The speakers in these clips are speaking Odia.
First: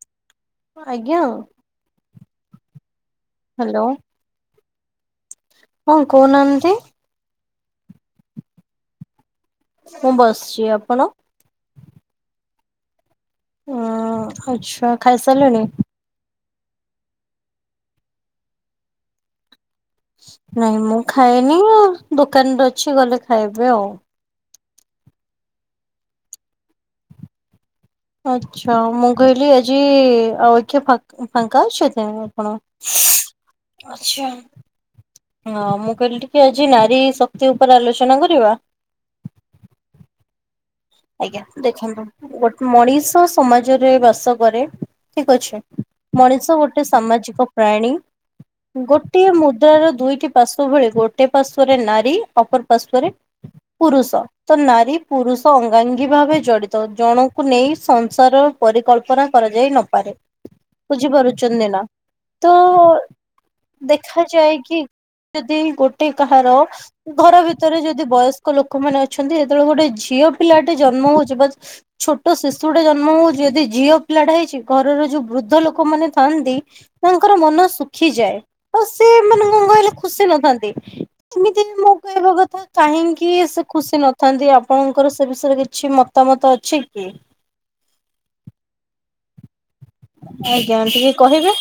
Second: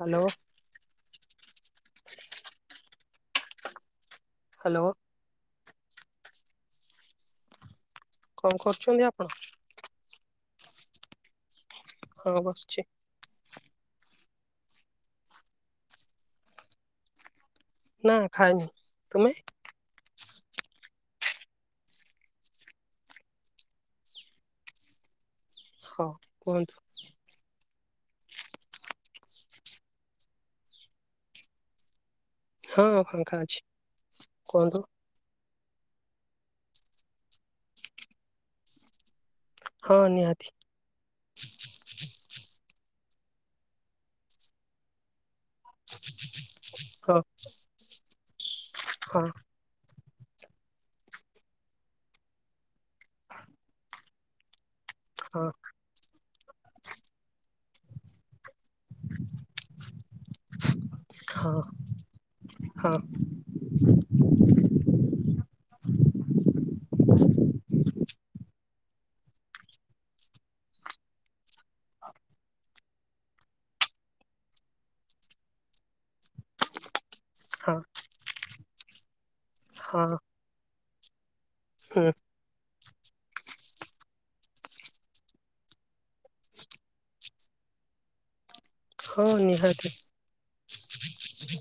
ହ୍ୟାଲୋ। ଆଜ୍ଞା। ହ୍ୟାଲୋ। ହ୍ୟାଲୋ। ହଁ କହୁନାହାନ୍ତି? କଣ କରୁଛନ୍ତି ଆପଣ? ମୁଁ ବସିଛି, ଆପଣ? ମୁଁ ବସିଚି। ଉଁ-ଉଁ-ଉଁ ଆଛା ଖାଇସାରିଲେଣିି? ନା ଖାଇନି, ତମେ? ନାଇଁ ମୁଁ ଖାଇନି ଆଉ, ଦୋକାନରେ ଅଛି ଗଲେ ଖାଇବି ଆଉ। ହଁ କୁହନ୍ତୁ। ଆଚ୍ଛା, ମୁଁ କହିଲି ଆଜି ଆଉ କିଏ ଫା- ଫାଙ୍କା ଅଛନ୍ତି। କଣ ହଁ ଫାଙ୍କା ଅଛି ଆଛା। କୁହନ୍ତୁ ହଁ ମୁଁ କହିଲି ଟିକେ ଆଜି ନାରୀ ଶକ୍ତି ଉପରେ ଆଲୋଚନା କରିବା। ହଁ ନିହାତି। ଆଜ୍ଞା ଦେଖନ୍ତୁ, ଗୋଟ ମଣିଷ ସମାଜରେ ବାସ କରେ। ଅଛି! ମଣିଷ ଗୋଟେ ହଁ। ସାମାଜିକ ପ୍ରାଣୀ। ହଁ ଗୋଟିଏ ମୁଦ୍ରାର ଦୁଇ ଟି ପାର୍ଶ ଭଳି! ଗୋଟେ ପାର୍ଶ୍ଵରେ ନାରୀ ଅପର ପାର୍ଶ୍ଵରେ ପୁରୁଷ! ତ ନାରୀ ହଁ ପୁରୁଷ ଅଙ୍ଗାଙ୍ଗୀ ଭାବେ ଜଡିତ। ଜଣଙ୍କୁ ନେଇ ସଂସାର ପରିକଳ୍ପନା କରାଯାଇ ନପାରେ। ହଁ ବୁଝିପାରୁଛନ୍ତି ନା, ତ ହଁ ଦେଖାାଯାଏ କି? ଯଦି ଗୋଟେ କାହାର! ଘର ଭିତରେ ଯଦି ବୟସ୍କ ଲୋ ଲୋକ ମାନେ ଅଛନ୍ତି! ଯେତେବେଳେ ଗୋଟେ ଝିଅ ପିଲାଟେ ଜନ୍ମ ହଉଛି ବା ଛୋଟ ଶିଶୁ ଗୋଟେ ଜନ୍ମ ହଉଛି! ଯଦି ଝିଅ ପିଲା ଟା ହେଇଛି ଘରର ଯୋଉ ବୃଦ୍ଧ ଲୋକମାନେ ଥାଆନ୍ତି। ତାଙ୍କର ମନ ହଁ ଶୁଖିଯାଏ। ଆଉ ସେମାନେ କଣ କହିଲେ ହଁ ଖୁସି ନଥାନ୍ତି। ସେମିତି ମୋ ହୁଁ କହିବା କଥା କାହିଁକି ସେ ଖୁସି ନଥାନ୍ତି। ଆପଣ ଙ୍କର ସେ ବିଷୟରେ କିଛି ମତାମତ ଅଛି କି? ହଁ ନିହାତି। ଆଜ୍ଞା, ଟିକେ କହିବେ।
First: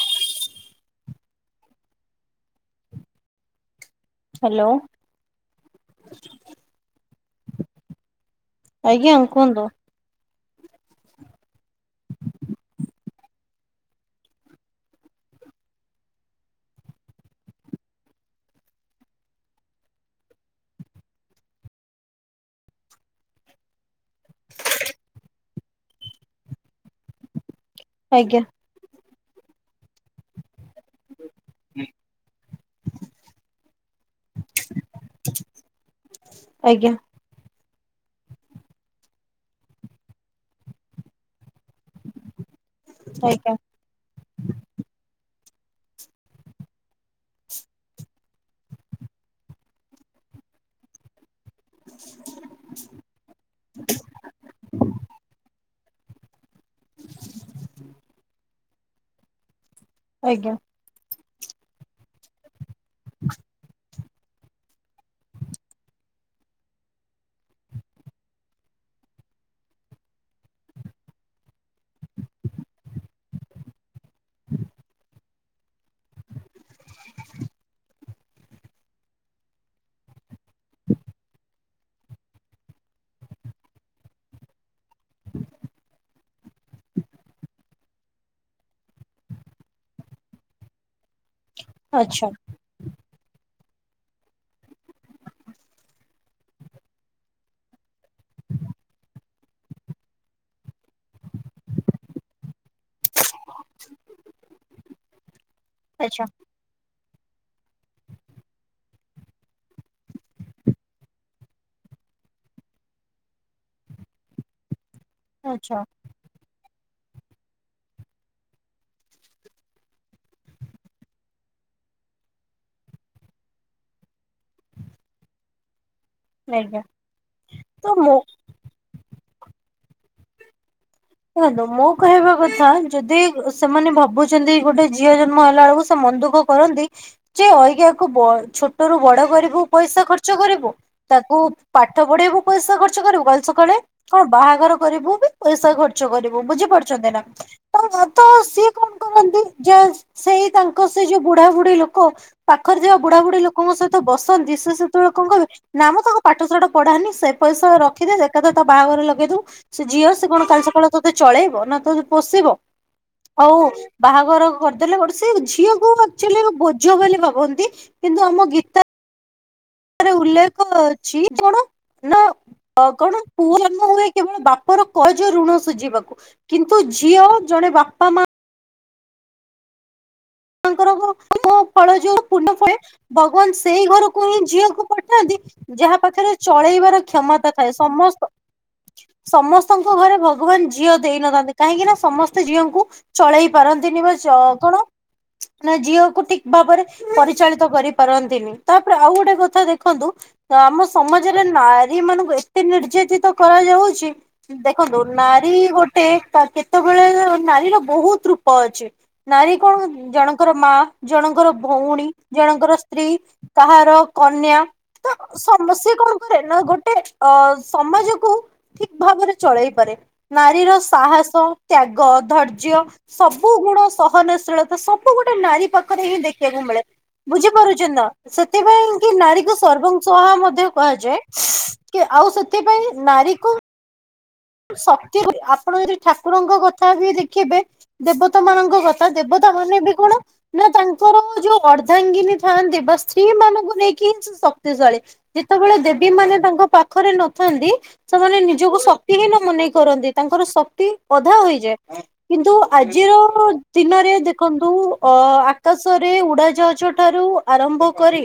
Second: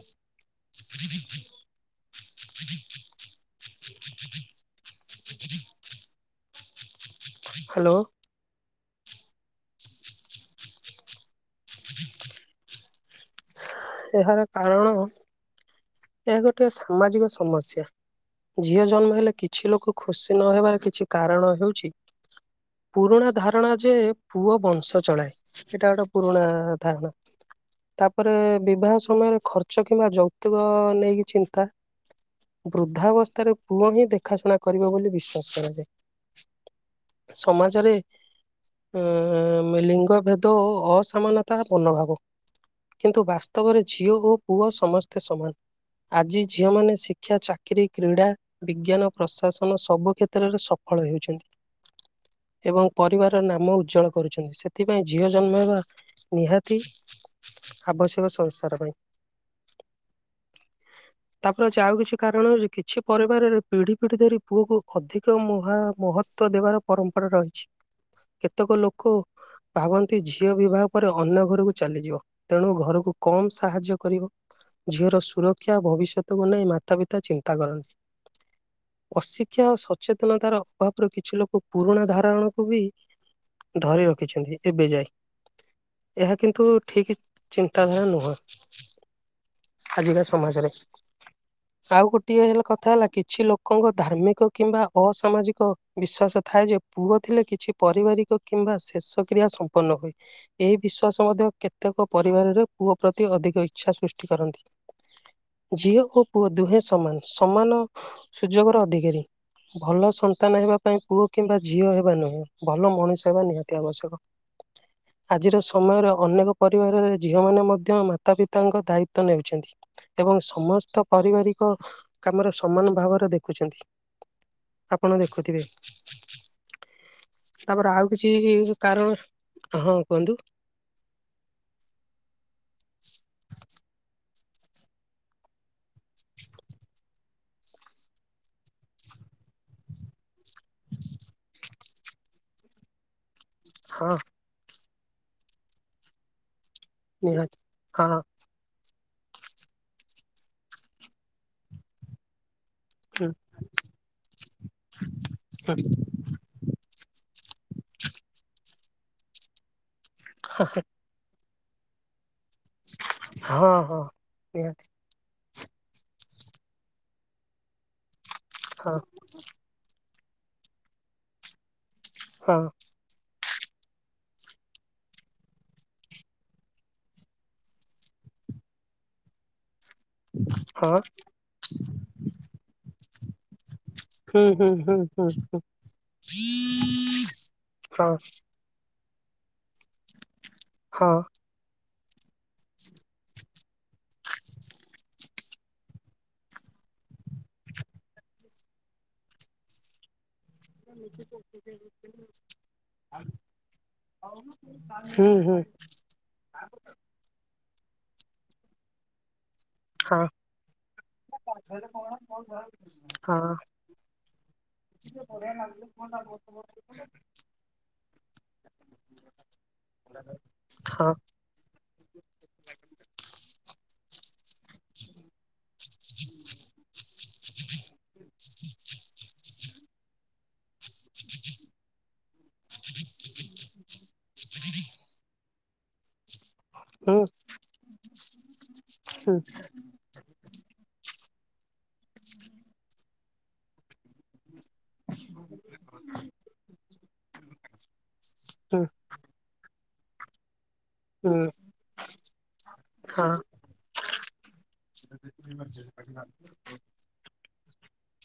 ହ [inaudible] ହ୍ୟାଲୋ! ହ୍ୟାଲୋ! ଆଜ୍ଞା କୁହନ୍ତୁ। ଏହାର କାରଣ ଏହା ଗୋଟେ ସାମାଜିକ ସମସ୍ୟା। ଝିଅ ଜନ୍ମ ହେଲେ କିଛି ଲୋକ ଖୁସି ନହେବାର କିଛି କାରଣ ହେଉଛି। ପୁରୁଣା ଧାରଣା ଯେ ପୁଅ ବଂଶ ଚଳାଏ। ସେଇଟା ଗୋଟେ ପୁରୁଣା ଧାରଣା ତାପରେ ଆଜ୍ଞା ବିବାହ ସମୟରେ ଖର୍ଚ୍ଚ କିମ୍ବା ଯୌତିୁକ ନେଇକି ଚିନ୍ତା। ବୃଦ୍ଧାବସ୍ଥାରେ ପୁଅ ହିଁ ଦେଖାଶୁଣା କରିବ ବୋଲି ବିଶ୍ୱାସ କରାଯାଏ। ଆଜ୍ଞା ସମାଜରେ ଅଁ-ଅ ଲିଙ୍ଗ ଭେଦ ଓ ଅସମାନ ତା ପୂର୍ଣ୍ଣଭାବ। କିନ୍ତୁ ଆଜ୍ଞା ବାସ୍ତବରେ ଝିଅ ଓ ପୁଅ ସମସ୍ତେ ସମାନ। ଆଜି ଝିଅମାନେ ଶିକ୍ଷା ଚାକିରୀ କ୍ରୀଡ଼ା ବିଜ୍ଞାନ ପ୍ରଶାସନ ସବୁ କ୍ଷେତ୍ରରେ ସଫଳ ହେଉଛନ୍ତି। ଏବଂ ପରିବାରର ନାମ ଉଜ୍ଜଳ କରୁଛନ୍ତି। ସେଥିପାଇଁ ଝିଅ ଜନ୍ମ ହେବା ନିହାତି ଆବଶ୍ୟକ ସଂସାର ପାଇଁ। ଆଜ୍ଞା। ତାପରେ ଅଛି, ଆଉ କିଛି କାରଣ ହଉଛି କିଛି ପରିବାରରେ ପିଢି ପିଠି ଧରି ପୁଅକୁ ଅଧିକ ମହା ମହତ୍ଵ ଦେବାର ପରମ୍ପରା ରହିଛି। କେତେକ ଲୋକ ଭାବନ୍ତି, ଝିଅ ବିବାହ ପରେ ଅନ୍ୟ ଘରକୁ ଚାଲିଯିବ ତେଣୁ ଘରକୁ କମ୍ ସାହାଯ୍ୟ କରିବ। ଝିଅର ସୁରକ୍ଷା ଭବିଷ୍ୟତକୁ ନେଇ ମାତା ପିତା ଚିନ୍ତା କରନ୍ତି। ଅଶିକ୍ଷା ଓ ସଚେତନତାର ଅଭାବରୁ କିଛି ଲୋକ ପୁରୁଣା ଧାରଣକୁ ବି ଧରି ରଖିଛନ୍ତି ଏବେ ଯାଏ। ଏହା କିନ୍ତୁ ଠିକ୍ ଚିନ୍ତା ତାର ଧର ନୁହଁ, ଆଜିକା ସମାଜରେ। ଆଉ ଆଚ୍ଛା ଗୋଟିଏ ହେଲା କଥା ହେଲା କିଛି ଲୋ ଲୋକଙ୍କ ଧାର୍ମିକ କିମ୍ବା ଅସାମାଜିକ ବିଶ୍ଵାସ ଥାଏ ଯେ, ପୁଅ ଥିଲେ କିଛି ପରିବାରିକ କିମ୍ କିମ୍ବା ଶେଷ କ୍ରିୟା ସମ୍ପନ୍ନ ହୁଏ। ଏହି ବିଶ୍ୱାସ ମଧ୍ୟ କେତେକ ପରିବାରରେ ପୁଅ ପ୍ରତି ଅଧିକ ଇଚ୍ଛା ସୃଷ୍ଟି କରନ୍ତି। ଝିଅ ଆଚ୍ଛା ଓ ପୁଅ ଦୁହେଁ ସମାନ। ସମାନ ସୁଯୋଗର ଅଧିକାରୀ। ଭଲ ସନ୍ତାନ ହେବା ପାଇଁ ପୁଅ କିମ୍ବା ଝିଅ ହେବା ନୁହେଁ ଭଲ ମଣିଷ ହେବା ନିହାତି ଆବଶ୍ୟକ। ଆଜିର ଆଚ୍ଛା ସମୟରେ ଅନେକ ପରିବାରରେ ଝି ଝିଅମାନେ ମଧ୍ୟ ମାତା ପିତାଙ୍କ ଦାୟିତ୍ଵ ନେଉଛନ୍ତି। ଏବଂ ସମସ୍ତ ପାରିବାରିକ କାମରେ ସମାନ ଭାବରେ ଦେଖୁଛନ୍ତି। ଆପଣ ଦେଖୁଥିବେ ଆଜ୍ଞା ତାପରେ ତ ଆଉ ମୋ କିଛି କାରଣ ହଁ କୁହନ୍ତୁ। ଦେଖନ୍ତୁ ମୁଁ କହିବା କଥା ଯଦି ସେମାନେ ଭାବୁଛନ୍ତି ଗୋଟେ ଝିଅ ଜନ୍ମ ହେଲା ବେଳକୁ ମନ୍ଦୁଖ କରନ୍ତି ଯେ ଅଜ୍ଞାକୁ ଛୋଟ ରୁ ବଡ କରିବୁ ପଇସା ଖର୍ଚ୍ଚ କରିବୁ। ତାକୁ ପାଠ ପଢେଇବୁ ପଇସା ଖର୍ଚ୍ଚ କରିବୁ କାଲି ସକାଳେ ହଁ କଣ ବାହାଘର କରିବୁ ପଇସା ଖର୍ଚ୍ଚ କରିବୁ ବୁଝିପାରୁଛନ୍ତି ନା ନିହାତି। ତ ହଁ ତ ସିଏ କଣ? ଲୋକନ୍ତି ଯ ସେଇ ତାଙ୍କ ସେ ଯୋଉ ବୁଢା ବୁଢୀ ଲୋକ ପାଖରେ ଯିବା ବୁଢା ବୁଢୀ ଲୋକଙ୍କ ସହିତ ବସନ୍ତି ସେତେବେଳେ କଣ କହିବେ ନା ମୁଁ ତାଙ୍କ ପାଠଶଢ ପଢାନି ସେ ରଖିଦି ଏକଥା ତା ବାହାଘର ଲଗେଇ ଦଉ ସେ ଝିଅ ସେ କଣ କାଲି ସକାଳ ଚଳେଇବ ନା ତ ପୋଷିବ ଆଉ ହଁ ହଁ ହଁ। ବାହାଘର ନିହାତି କରିଦେଲେ ଗୋଟେ ସ ଝିଅ ଆକଚୁଆଲି ବୋଝ ବୋଲି ଭାବନ୍ତି କିନ୍ତୁ ଆମ ହଁ। ରେ ଉଲ୍ଲେଖ ଅଛି କଣ ନା ହଁ କଣ ପୁଅ ନ ହୁଏ କେବଳ ବାପର କଜ ଋଣ ସୁଝିବାକୁ କିନ୍ତୁ ଝିଅ ଜଣେ ବାପା ମା ତାଙ୍କର ହଁ ଫଳ ଯୋଉ ପୂର୍ଣ୍ଣ ଫଳେ ଭଗବାନ ସେଇ ଘରକୁ ହିଁ ହୁଁ ହୁଁ ଝିଅକୁ ହୁଁ ହୁଁ ପଠାନ୍ତି। ଯାହା ପାଖରେ ଚଳେଇବାର କ୍ଷମତା ଥାଏ ହଁ ସମସ୍ତ ସମସ୍ତଙ୍କ ଘରେ ଭଗବାନ ଝିଅ ହଁ ଦେଇନଥାନ୍ତି କାହିଁକି ନା ସମସ୍ତେ ଝିଅଙ୍କୁ ଚଳେଇ ପାରନ୍ତିନି ବା କଣ ମାନ ଝିଅକୁ ଠିକ ଭାବରେ ପରିଚାଳିତ କରିପାରନ୍ତିନି ତାପରେ ଆଉ ଗୋଟେ କଥା ଦେଖନ୍ତୁ। ତ ଆମ ସମାଜରେ ନାରୀ ମାନଙ୍କୁ ଏତେ ନିର୍ଯତିତ କରାଯାଉଛି ଦେଖନ୍ତୁ ନାରୀ ହୁଁ ନାରୀ ହୁଁ। ଗୋଟେ କେତେବେଳେ ନାରୀର ବହୁତ ରୂପ ଅଛି ନାରୀ କଣ ହଁ ଜଣଙ୍କର ମା ଜଣଙ୍କର ଭଉଣୀ ଜଣଙ୍କର ସ୍ତ୍ରୀ ହଁ କାହାର କନ୍ୟା ତ ସମସ୍ୟା କଣ କରେ ନା ଗୋଟେ ଅ ସମାଜକୁୁ ଠିକ ଭାବରେ ଚଳେଇ ପାରେ। ନାରୀର ହଁ ସାହସ ତ୍ୟାଗ ଧୈର୍ଯ୍ୟ ସବୁ ଗୁଣ ସହନ ସବୁ ଗୋଟେ ନାରୀ ପାଖରେ ହିଁ ଦେଖିବାକୁ ମିଳେ ବୁଝିପାରୁଛ ସେଥିପାଇଁ କି ନାରୀ ସର୍ବଂ ସହା ମଧ୍ୟ କୁହାଯାଏ କି ଆଉ ସେଥିପାଇଁ ନାରୀକୁ ସତୀ ଆପଣ ଯଦି ଠାକୁରଙ୍କ କ ଥା ବି ହୁଁ ଦେଖିବେ ଦେବତା ମାନଙ୍କ କଥା ହୁଁ ହୁଁ ଦେବତା ମାନେ ବି କଣ ନା ତାଙ୍କର ଯୋଉ ଅର୍ଦ୍ଧାଙ୍ଗିନୀ ଥାଆନ୍ତି ବା ସ୍ତ୍ରୀ ମାନଙ୍କୁ ନେଇକିିଁ ସ [inaudible] ଯେତେବେଳେ ଦେବୀ ମାନେ ତାଙ୍କ ପାଖରେ ନଥାନ୍ତି ସେମାନେ ନିଜକୁ ହୁଁ ସ ମନେ କରନ୍ତି ତାଙ୍କର ସ ଅଧା ହୋଇଯାଏ କିନ୍ତୁ ଆଜିର ହଁ ଦିନରେ [inaudible] ଦେଖନ୍ତୁ ଅ ଆକାଶରେ ଉଡାଜାହାଜ ଠାରୁ ଆରମ୍ଭ କରି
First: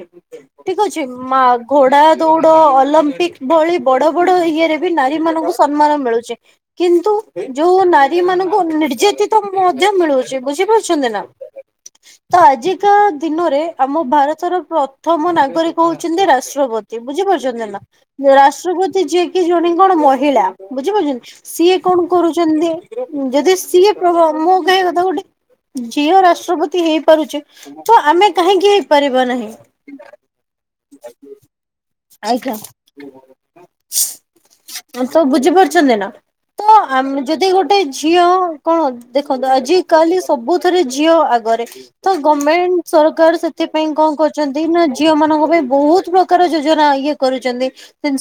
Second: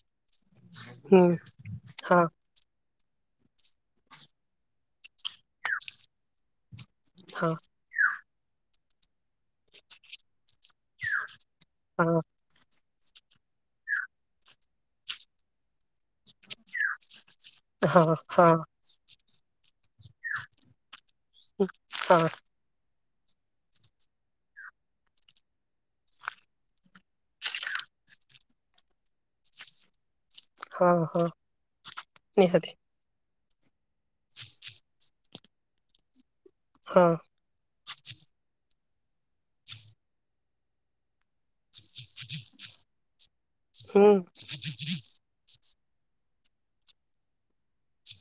ଠିକ ଅଛି ହୁଁ ମା ଘୋଡା ହଁ। ଦୌଡ ଅଲ ପିକ ଭଳି ବଡ ବଡ ଇଏରେ ବି ନାରୀ ମାନଙ୍କୁ ସମ୍ମାନ ମିଳୁଚି। କିନ୍ତୁ ହଁ ହଁ ଯୋଉ ନାରୀ ମାନଙ୍କୁ ନିର୍ଯାତିତ ମଧ୍ୟ ମିଳୁଚି ବୁଝିପାରୁ ଛନ୍ତି ନା ତ ଆଜି ଆଜିକା ଦିନରେ ଆମ ଭାରତର ପ୍ରଥମ ନାଗରିକ ହଉଚନ୍ତି ରାଷ୍ଟ୍ରପତି ବୁଝିପାରୁ ଚନ୍ତି ନା ରାଷ୍ଟ୍ରପତି ଯିଏ କି ଜଣେ କଣ ମହିଳା। ବୁଝିପାରୁଛନ୍ତି ସିଏ କଣ ହଁ ହଁ ହଁ କରୁଛନ୍ତି ଉଁ ଉଁ ଯଦି ସିଏ ମୋ ମୋ କହିବା କଥା ଗୋଟେ ଝିଅ ରାଷ୍ଟ୍ରପତି ହେଇପାରୁଚି ତ ଆମେ କାହିଁକି ହେଇପାରିବା ନାହିଁ? ହଁ ହଁ ଆଜ୍ଞା। ନିହାତି। ତ ବୁଝିପାରୁଛନ୍ତି ନା ତ ହଁ ଆମେ ଯଦି ଗୋଟେ ଗୋଟେ ଝିଅ କଣ ଦେଖନ୍ତୁ ଆଜି କାଲି ସବୁଥରେ ଝିଅ ଆଗରେ। ତ ଗମେଣ୍ଟ ସରକାର ସେଥିପାଇଁ ହୁଁ କଣ କରୁଚନ୍ତି ନା ଝିଅ ମାନଙ୍କ ପାଇଁ ବହୁତ ପ୍ରକାର ଯୋଜନା ଇଏ କରୁଛନ୍ତି,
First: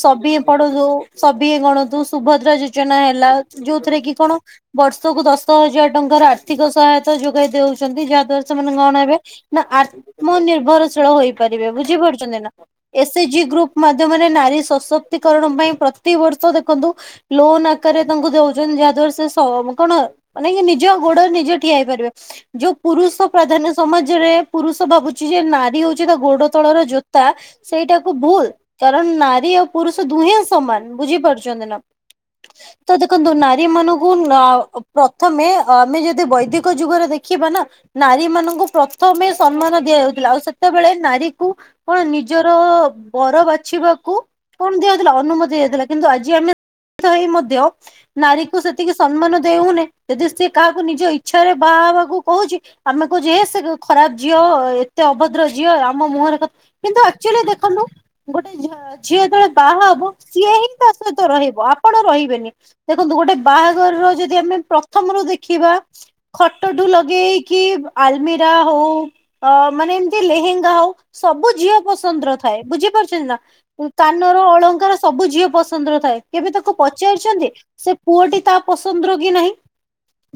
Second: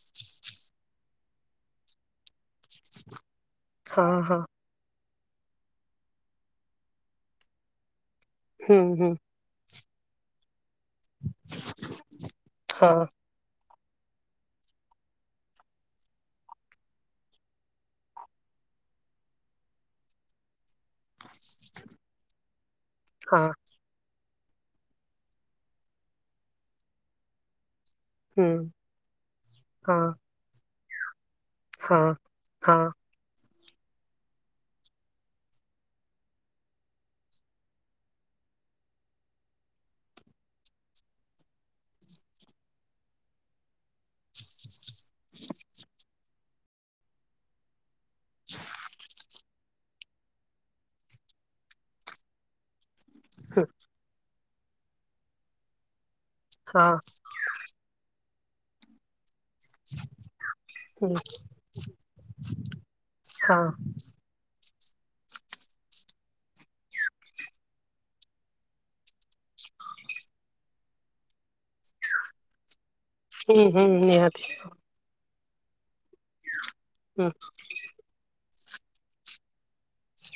ସଭିଏ ପଢ଼ନ୍ତୁ ସଭିଏ ଗଢନ୍ତୁ ସୁଭଦ୍ରା ଯୋଜନା ହେଲା, ଯୋଉଥିରେ ହଁ କି କଣ ହଁ ବର୍ଷ ବର୍ଷକୁ ଦଶ ହଜାର ଟଙ୍କାର ଆର୍ଥିକ ସହାୟତା ଯୋଗାଇ ଦଉଛନ୍ତି, ଯାହା ସେମାନେ ହୁଁ କଣ ହୁଁ ହେବେ ନା ଆତ୍ମନିର୍ଭର ବୁଝିପାରୁଛନ୍ତି ନା, ହଁ ଏସ ଏଚ ଜି ଗ୍ରୁପ୍ ମାଧ୍ୟମରେ ନାରୀ ସଶକ୍ତିକରଣ ପାଇଁ ପ୍ରତିିବର୍ଷ ଦେଖନ୍ତୁ ଲୋନ୍ ଆକାରରେ ତାଙ୍କୁ ଦଉଛନ୍ତି ଯାହାଦଵାର, ସେ କଣ, ମାନେ ନିଜ ଗୋଡ ନି ଠିଆ ହେଇପାରିବେ, ଯୋଉ ପୁରୁଷ ହଁ ପ୍ରାଧାନ୍ୟ ସମାଜରେ ପୁରୁଷ ଭାବୁଛି ଯେ ନାରୀ ହଉଛି ତା ଗୋଡ ତଳର ଜୋତା ସେଇଟାକୁ ଭୁଲ, ହୁଁ କାରଣ -ନାରୀ ଆଉ ହଁ ପୁରୁଷ ଦୁହେଁ ସମାନ, ବୁଝିପାରୁ ବୁଝିପାରିଛନ୍ତି ନା, ହଁ ହଁ ତ ଦେଖନ୍ତୁ ନାରୀ ମାନଙ୍କୁ ପ୍ରଥମେ ଆମେ ଯଦି ବୈଦିକ ଯୁଗରେ ଦେଖିବା ନା, ନାରୀ ମାନଙ୍କୁ ଙ୍କୁ ପ୍ରଥମେ ସମ୍ମାନ ଦିଆଯାଉଥିଲା ଆଉ ସେତେବେଳେ ନାରୀ କୁ କଣ ନିଜର ବର ବାଛିବାକୁ କୁ କଣ ଦିଆଯାଉଥିଲା ଅନୁମତି ଦିଆଯାଉଲା କିନ୍ତୁ ଆଜି ଆମେ [inaudible] ମଧ୍ୟ ନାରୀକୁ ସେତିକି ସମ୍ମାନ ଦେଉନେ ଯଦି ସିଏ କାହାକୁ ନିଜ ଇଚ୍ଛାରେ ବାହା ହେବାକୁ କହୁଛି ଆମେ କହୁଛେ ସେ ହୁଁ ଖରାପ ଝିଅ ଏତେ ଅଭଦ୍ର ଝିଅ ଆମ ମୁହଁରେ ହଁ କିନ୍ତୁ ଆକ୍ଚୁଆଲି ଦେଖନ୍ତୁ ଗୋଟେ ଝିଅ ଯେତେବେଳେ ବାହା ହବ, ସିଏ ହିଁ ହୁଁ ସହିତ ରହିବ ଆପଣ ରହିବେନି ଦେଖନ୍ତୁ ଗୋଟେ ହଁ ବାହାଘରର ଯଦି ଆମେ ପ୍ରଥମରୁ ଦେଖିବା ଖଟଠୁ ଲଗେଇକି ଆଲମିରା ହଉ ମାନେ ଏମିତି ଲେହେଙ୍ଗା ହଉ, ସବୁ ଝିଅ ପସନ୍ଦର ଥାଏ ବୁଝିପାରୁ ନା ହୁଁ ହୁଁ କାନର ନିହାତି ଅଳଙ୍କାର, ସବୁ ଝିଅ ପସନ୍ଦର ଥାଏ। କେବେ ତାକୁ ହୁଁ ପଚାରିଛନ୍ତି, ସେ ପୁଅଟି ତା ପସନ୍ଦ ର କି ନାହିଁ।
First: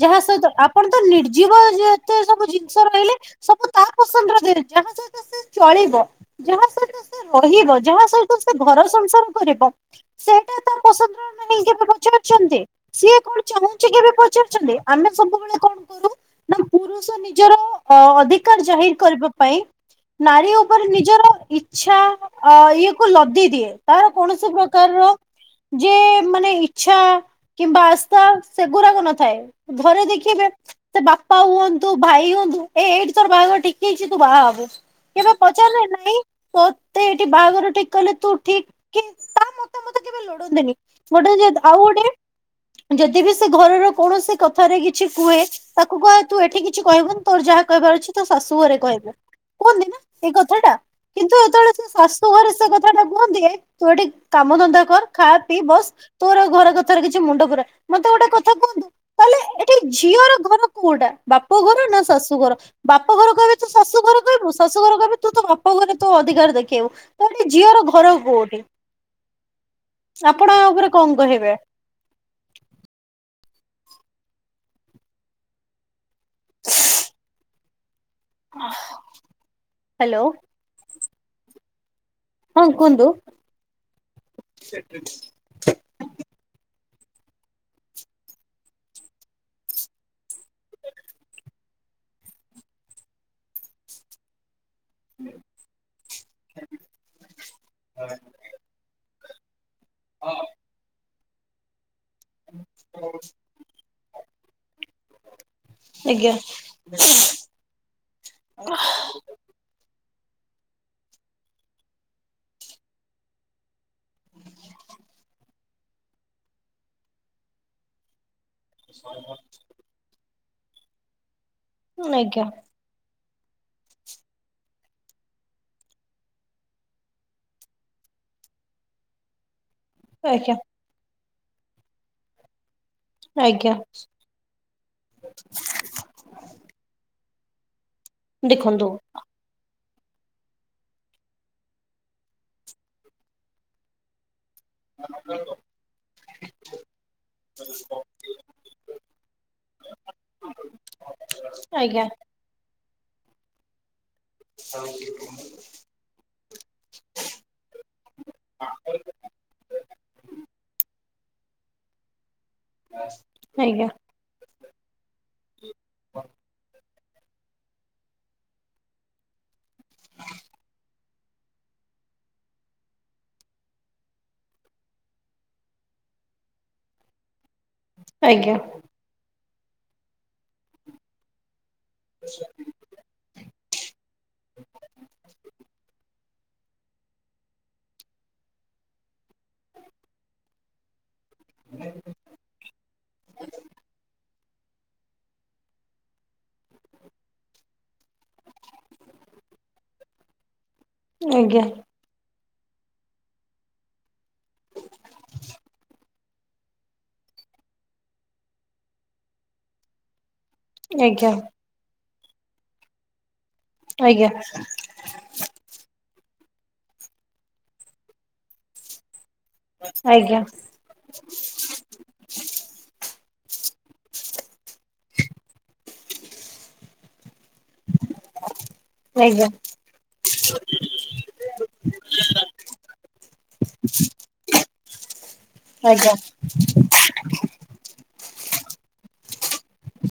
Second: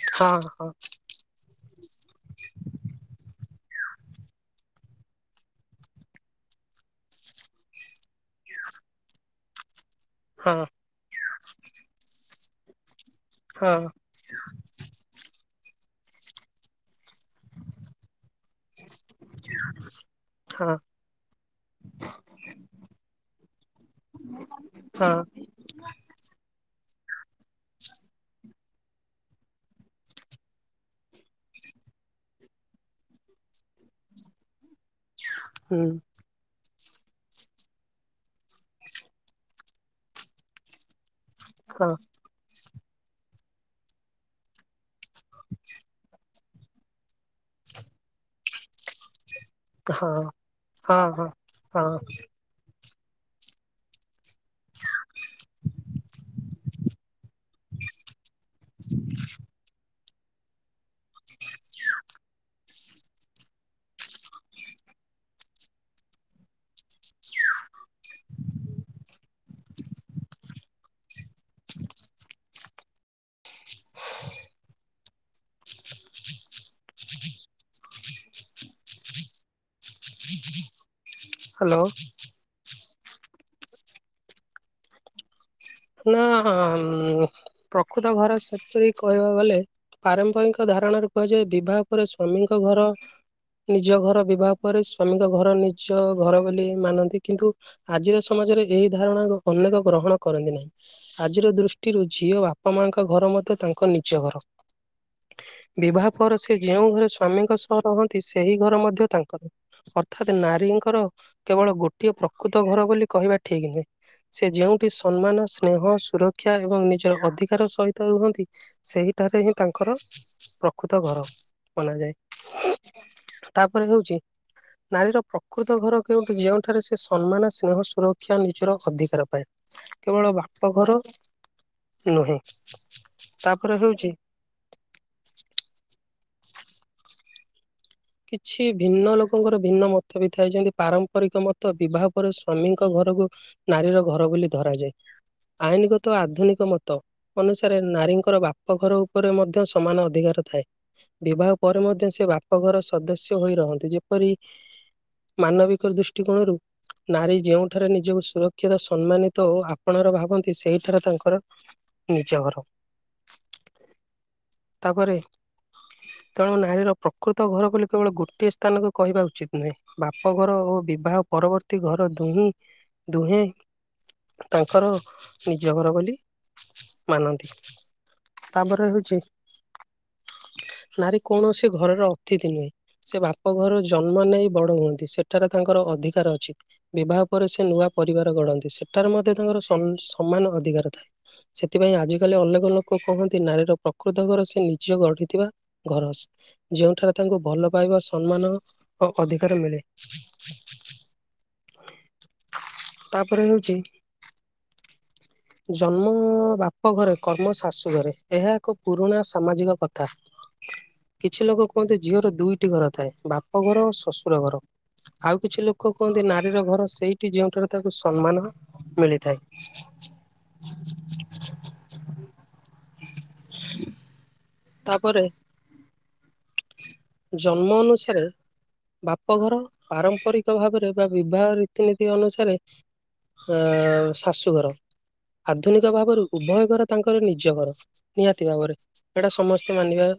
ଯାହା ହଁ ସହିତ ହଁ ଆପଣ ତ ନିର୍ଜୀବ ଯେ ଏତେ ସବୁ ଜିନିଷ ରହିଲେ ସବୁ ତା ପସନ୍ଦର [unintelligible] ଚଳିବ ଯାହା ସହିତ ସେ ରହିବ, ଯାହା ସହିତ ସେ ଘର ସଂସାର କରିବ ସେଇଟା ହଁ ତା ପସନ୍ଦର ନାହିଁ କେବେ ପଚାରୁଛନ୍ତି? ସିଏ କଣ ହଁ ଚାହୁଁଛି କେବେ ପଚାରୁଛନ୍ତି? ଆମେ ସବୁବେଳେ କଣ କରୁ ନା ପୁରୁଷ ନିଜର ଅ ଅଧିକାର ଜାହିର କରିବା ପାଇଁ ନାରୀ ହଁ ଉପରେ ନିଜର ଇଚ୍ଛା ଇଏ କୁ ଲଦି ଦିଏ ତାର କୌଣସି ପ୍ରକାର ହଁ ଯେ ମାନେ ଇଛା କିମ୍ବା ଆସ୍ଥା ସେଗୁଡାକ ନଥାଏ, ଘରେ ଦେଖିବେ ସେ ବାପା ହୁଅ ତୁ ଭାଇ ହୁଅନ୍ତୁ, ଏଇ ଏଇଠି ତୋର ବାହାଘର ଠିକ୍ ହେଇଛି, ତୁ ବାହାହବୁ କେବେ ପଚାରିଲେ ହୁଁ ନାହିଁ, ତତେ ଏଇଠି ବାହାଘର ଠିକ କଲେ, ତୁ ଠିକ କି? ତାମତ ତ ମତେ କେବେ ଲୋଡନ୍ତିନି, ଗୋଟେ ଜିଦ୍ ଆଉ ହଁ ଗୋଟେ ଯଦି ବି ସେ ଘରର କୌଣସି କଥାରେ କିଛି କୁହେ, ତାକୁ କହେ ତୁ ଏଠି କିଛି କହିବୁନି ତୋର ଯାହା କହିବା ଅଛିତ, ଶାଶୁ ଘରେ କହିବୁ। କୁହନ୍ତି ନା ହଁ ଏଇ କଥାଟା ହଁ ହଁ କିନ୍ତୁ ଯେତେବେଳେ ସେ ହଁ ଶାଶୁ ଘରେ ସେ କଥାଟା କୁହନ୍ତି, ତୁ ଏଠି କାମଧନ୍ଦା କର, ଖା ପିଇ ବସ, ତୋର ଘରକଥାରେ କିଛି ମୁଣ୍ଡ ପୁରାନି, ମତେ ଗୋଟେ କଥା କୁହନ୍ତୁ? ତାହେଲେ ଏଠି ଝିଅର ଘର କୋଉଟା, ବାପଘର ନା ଶାଶୁଘର, ବାପଘର କହିବେ ତୁ ଶାଶୁଘର କହିବୁ ଶାଶୁଘର କହିବୁ, ତୁ ତୋ ବାପା ଘରେ ତୋ ଅଧିକାର ଦେଖେଇବୁ, ତଏଠି ଝିଅର ଘର କୋଉଠି? ଆପଣ ଆ ଉପରେ କଣ କହିବେ? [inaudible] ଅହ୍ [unintelligible] ହାଲୋ। ହଁ କୁହନ୍ତୁ? [unintelligible] ନା ପ୍ରକୃତ ଘର ସେପରି କହିବାକୁ ଗଲେ, ପାରମ୍ପରିକ ଦା ଧାରଣରେ କୁହାଯାଏ, ବିବାହ ପରେ ସ୍ଵାମୀଙ୍କ ଘର ନିଜ ଘର, ବିବାହ ପରେ ସ୍ଵାମୀଙ୍କ ଘର ନିଜ ଘର ବୋଲି ମାନନ୍ତି କିନ୍ତୁ ଆଜିର ସମାଜରେ ଏହି ଧାରଣାକୁ ଅନେକ ଗ୍ରହଣ କରନ୍ତିନାହିଁ, ଆଜିର ଦୃଷ୍ଟି ଦୃଷ୍ଟିରୁ ଝିଅ ବାପାମାଙ୍କ ଘର ମଧ୍ୟ ତାଙ୍କ ନିଜ ଘର। ବିବାହ ଆଜ୍ଞା ପରେ ସେ ଯେଉଁ ଘରେ ସ୍ଵାମୀଙ୍କ ସହ ରହନ୍ତି ସେହି ଘର ମଧ୍ୟ ତାଙ୍କର। ଅର୍ଥାତ୍ ନାରୀଙ୍କର କେବଳ ଗୋଟିଏ ପ୍ରକୃତ ଘର ବୋଲି କହିବା ଠିକ୍ ନୁହେଁ। ସେ ଯେଉଁଠି ସମ୍ମାନ, ସ୍ନେହ, ସୁରକ୍ଷା ଏବଂ ନିଜର ଅଧିକାର ସହିତ ରୁହନ୍ତି। ସେଇଠାରେ ହିଁ ତାଙ୍କର ପ୍ରକୃତ ଘର। ମନାଯାଏ ଆଜ୍ଞା। ତାପରେ ହେଉଛି ନାରୀର ପ୍ରକୃତ ଘର କେଉଁଠି ଯେଉଁଠାରେ ସେ ସମ୍ମାନ, ସ୍ନେହ, ସୁରକ୍ଷା ନିଜର ଅଧିକାର ପାଏ। କେବଳ ବା ଆଜ୍ଞା ନୁହେଁ। ଆଜ୍ଞା। ତାପରେ ହେଉଛି କିଛି ଦେଖନ୍ତୁ ଭିନ୍ନ ଲୋକଙ୍କର ଭିନ୍ନ ମତ। ତାବି ଥାଏ ଯେମିତି ପାରମ୍ପରିକ ମତ ବିବାହ ପରେ ସ୍ୱାମୀଙ୍କ ଘରକୁ ନାରୀର ଘର ବୋଲି ଧରାଯାଏ। ଆଇନଗତ ଆଧୁନିକ ମତ ଅନୁସାରେ ନାରୀଙ୍କର ବାପଘର ଉପରେ ମଧ୍ୟ ସମାନ ଅଧିକାର ଥାଏ ବିବାହ ପରେ ଆଜ୍ଞା ମଧ୍ୟ ସେ ବାପଘର ସଦସ୍ୟ ହୋଇ ରହନ୍ତି। ଯେପରି ମାନବିକ ଦୃଷ୍ଟିକୋଣରୁ ନାରୀ ଯେଉଁଠାରେ ନିଜକୁ ସୁରକ୍ଷିତ ସମ୍ମାନିତ ଓ ଆପଣାର ଭାବନ୍ତି ସେହିଠାରେ ତାଙ୍କ ର ନିଜ ଘର। ଆଜ୍ଞା। ତାପରେ ତେଣୁ ନାରୀର ପ୍ରକୃତ ଘର ବୋଲି କେବଳ ଗୋଟିଏ ସ୍ଥାନକୁ କହିବା ଉଚିତ ନୁହେଁ ବାପଘର ଓ ବିବାହ ପରବର୍ତ୍ତୀ ଘର ଦୁହିଁ ଦୁହେଁ ତାଙ୍କର ନିଜ ଘର ବୋଲି ମାନନ୍ତି। ଆଜ୍ଞା ତାପରେ ହଉଛି ନାରୀ କୌଣସି ଘରର ଅତିଥି ନୁହେଁ। ସେ ବାପ ଘର ଜନ୍ମ ନେଇ ବଡ ହୁଅନ୍ତି। ସେଠାରେ ତାଙ୍କର ଅଧିକାର ଅଛି। ବିବାହ ପରେ ସେ ନୂଆ ପରିବାର ଗଢନ୍ତି। ସେଠାରେ ମଧ୍ୟ ତାଙ୍କର ସମା-ସମାନ ଅଧିକାର ଥାଏ। ସେଥିପାଇଁ ଆଜିକାଲି ଅନେକ ଲୋକ କୁହନ୍ତି ନାରୀର ପ୍ରକୃତ ଘର ନିଜ ଗଢିଥିବା ଘର ଯୋଉଠାରେ ତାଙ୍କୁ ଭଲ ପାଇବା ସମ୍ମାନ ଓ ଅଧିକାର ମିଳେ। ଆଜ୍ଞା ତାପରେ ହେଉଛି ଅନ୍ ବାପ ଘରେ କର୍ମ ଶାଶୁ ଘରେ ଏହା ଏକ ପୁରୁଣା ସାମାଜିକ କଥା। ଆଜ୍ଞା କିଛି ଲୋକ କୁହନ୍ତି ଝିଅର ଦୁଇଟି ଘର ଥାଏ ବାପା ଘର ଆଜ୍ଞା ଶ୍ୱଶୁର ଘର ଆଉ କିଛି ଲୋକ କୁହନ୍ତି ନାରୀର ଘର ସେଇଠି ଯେଉଁଠାରେ ତାକୁ ସମ୍ମାନ ମିଳିଥାଏ। ଆଜ୍ଞା। [inaudible] ତାପରେ ଜନ୍ମ ଅନୁସାରେ ଆଜ୍ଞା ବାପଘର ପାରମ୍ପରିକ ଭାବରେ ବା ବିବାହ ରୀତିନୀତି ଅନୁସାରେ ଅ ଶାଶୁଘର। ଆଧୁନିକ ଆଜ୍ଞା ଭାବରୁ ଉଭୟ ଘର ତାଙ୍କର ନିଜ ଘର ନିହାତି ଭାବରେ। ଏଇଟା ସମସ୍ତେ ମାନିବା